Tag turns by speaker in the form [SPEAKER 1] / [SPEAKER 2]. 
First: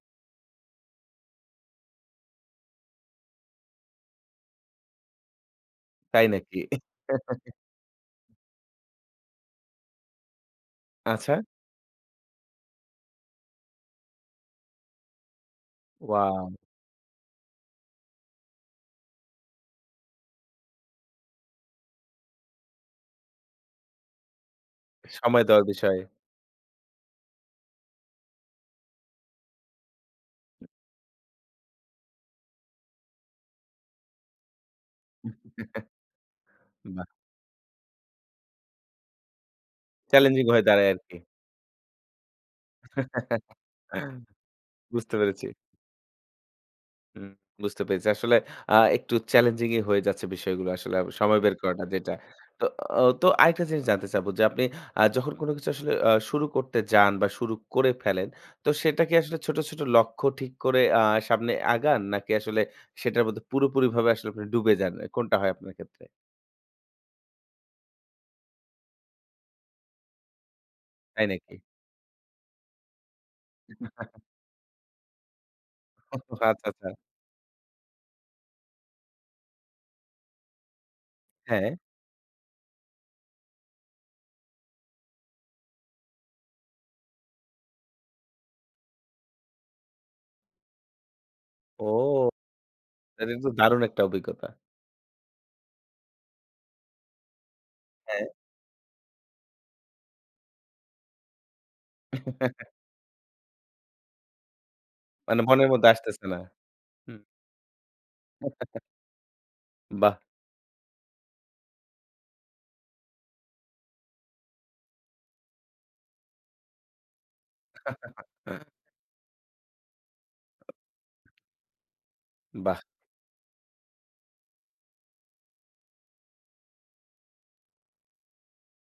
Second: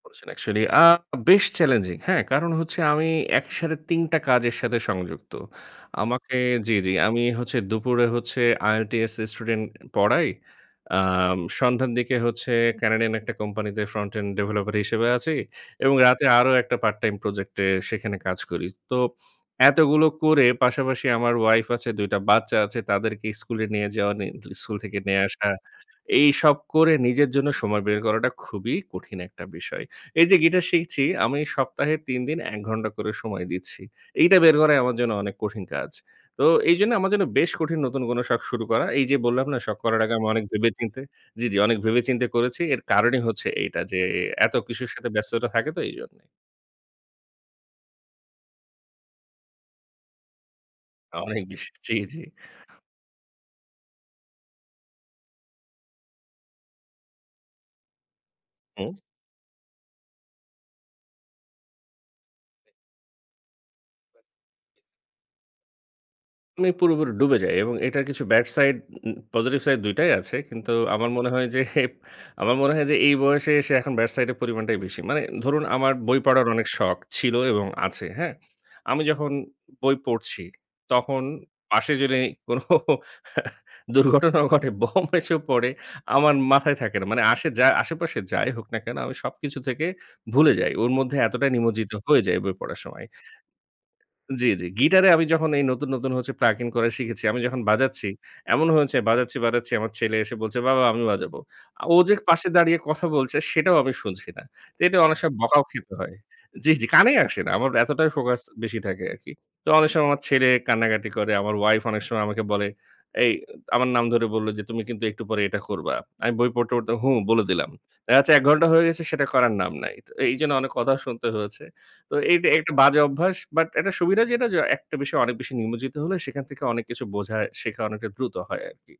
[SPEAKER 1] করেছেন actually আ বেশ challenging. হ্যাঁ, কারণ হচ্ছে আমি একসাথে ৩ টা কাজের সাথে সংযুক্ত।
[SPEAKER 2] তাই
[SPEAKER 1] আমাকে
[SPEAKER 2] নাকি?
[SPEAKER 1] জ্বি, জি আমি হচ্ছে দুপুরে হচ্ছে IELTS স্টুডেন্ট পড়াই।
[SPEAKER 2] আচ্ছা।
[SPEAKER 1] অ্যাম সন্ধ্যার দিকে হচ্ছে, ক্যানাডিয়ান একটা কোম্পানিতে ফ্রন্ট এন্ড ডেভেলপার হিসেবে আছি। এবং রাতে আরো
[SPEAKER 2] ওয়াও!
[SPEAKER 1] একটা পার্ট টাইম প্রজেক্ট এ সেখানে কাজ করি। তো এতগুলো করে পাশাপাশি আমার ওয়াইফ আছে, ২ টা বাচ্চা আছে তাদেরকে স্কুলে নিয়ে যাওয়া নি স্কুল থেকে নিয়ে
[SPEAKER 2] সময়
[SPEAKER 1] আসা।
[SPEAKER 2] দেওয়ার বিষয়ে।
[SPEAKER 1] এইসব করে নিজের জন্য সময় বের করাটা খুবই কঠিন একটা বিষয়। এই যে গিটার শিখছি, আমি সপ্তাহে ৩ দিন ১ ঘণ্টা করে সময় দিচ্ছি। এইটা বের করাই আমার জন্য অনেক কঠিন কাজ। তো এইজন্য
[SPEAKER 2] বাহ!
[SPEAKER 1] আমার জন্য বেশ কঠিন নতুন কোনো শখ শুরু করা। এই যে বললাম না, শখ করার আগে আমি অনেক
[SPEAKER 2] চ্যালেঞ্জিং হয়ে
[SPEAKER 1] ভেবে
[SPEAKER 2] দাঁড়ায়
[SPEAKER 1] চিন্তে
[SPEAKER 2] আরকি।
[SPEAKER 1] জ্বি, জি অনেক ভেবে চিন্তে করেছি। এর কারণই হচ্ছে এইটা, যে এ এত কিছুর সাথে
[SPEAKER 2] বুঝতে পেরেছি।
[SPEAKER 1] ব্যস্ততা থাকে তো এইজন্যেই।
[SPEAKER 2] হুম বুঝতে পেরেছি। আসলে আ একটু চ্যালেঞ্জিংই হয়ে যাচ্ছে বিষয়গুলো আসলে আব সময়
[SPEAKER 1] অনেক
[SPEAKER 2] বের
[SPEAKER 1] বেশি
[SPEAKER 2] করাটা
[SPEAKER 1] জি,
[SPEAKER 2] যেটা।
[SPEAKER 1] জি।
[SPEAKER 2] তো ও তো আরেকটা জিনিস জানতে চাবো যে আপনি অ্যা যখন কোন কিছু আসলে অ্যা শুরু করতে যান বা শুরু করে ফেলেন, তো
[SPEAKER 1] হু।
[SPEAKER 2] সেটা কি আসলে ছোট, ছোট লক্ষ্য ঠিক করে অ্যা সামনে আগান, নাকি আসলে সেটার মধ্যে পুরোপুরিভাবে আসলে আপনি ডুবে যান। অ্যা কোনটা হয় আপনার ক্ষেত্রে?
[SPEAKER 1] আমি পুরোপুরি ডুবে যাই এবং এটার কিছু bad side, um positive side দুইটাই আছে। কিন্তু আমার
[SPEAKER 2] তাই
[SPEAKER 1] মনে হয়
[SPEAKER 2] নাকি?
[SPEAKER 1] যে, আমার মনে হয় যে এই বয়সে এসে এখন ব্যাড সাইড এর পরিমাণটাই বেশি। মানে ধরুন আমার বই
[SPEAKER 2] অহ,
[SPEAKER 1] পড়ার
[SPEAKER 2] আচ্ছা,
[SPEAKER 1] অনেক
[SPEAKER 2] আচ্ছা।
[SPEAKER 1] শখ ছিল এবং আছে। হ্যাঁ? আমি যখন বই পড়ছি তখন
[SPEAKER 2] হ্যাঁ।
[SPEAKER 1] পাশে যদি কোনো দুর্ঘটনাও ঘটে, বম এসেও পড়ে, আমার মাথায় থাকে না। মানে আসে যা আশেপাশে যাই হোক না কেন, আমি সবকিছু থেকে ভুলে যাই। ওর মধ্যে এতটাই
[SPEAKER 2] ও!
[SPEAKER 1] নিমজ্জিত হয়ে যাই বই পড়ার সময়।
[SPEAKER 2] এটা কিন্তু দারুণ একটা অভিজ্ঞতা!
[SPEAKER 1] জ্বি, জ্বি। গিটারে আমি যখন এই নতুন, নতুন হচ্ছে প্লাগিং করে শিখেছি। আমি যখন বাজাচ্ছি,
[SPEAKER 2] হ্যাঁ।
[SPEAKER 1] এমনও হয়েছে বাজাচ্ছি, বাজাচ্ছি। আমার ছেলে এসে বলছে "বাবা আমি বাজাবো।" আ ও যে পাশে দাঁড়িয়ে কথা বলছে সেটাও আমি শুনছি না। এটা অনেক সময়
[SPEAKER 2] মানে
[SPEAKER 1] বকাও
[SPEAKER 2] মনের মধ্যে
[SPEAKER 1] খেতে হয়।
[SPEAKER 2] আসতেছে না।
[SPEAKER 1] জ্বি, জি
[SPEAKER 2] হু।
[SPEAKER 1] কানেই আসে না। আমার এতটাই ফোকাস বেশি থাকে আরকি। তো অনেক সময়
[SPEAKER 2] বাহ!
[SPEAKER 1] আমার ছেলে কান্নাকাটি করে। আমার ওয়াইফ অনেক সময় আমাকে বলে, এই আমার নাম ধরে বলল, যে "তুমি কিন্তু একটু পরে এটা করবা।" আমি বই পড়তে, পড়তে 'হু' বলে দিলাম। আচ্ছা ১ ঘন্টা হয়ে গেছে সেটা করার নাম নাই। তো এইজন্য অনেক কথা শুনতে হয়েছে। তো এই যে এইটা
[SPEAKER 2] বাহ!
[SPEAKER 1] বাজে অভ্যাস। বাট এটার সুবিধা যেটা, য একটা বিষয় অনেক বেশি নিমজ্জিত হলে সেখান থেকে অনেক কিছু বোঝা, শেখা অনেকটা দ্রুত হয় আরকি।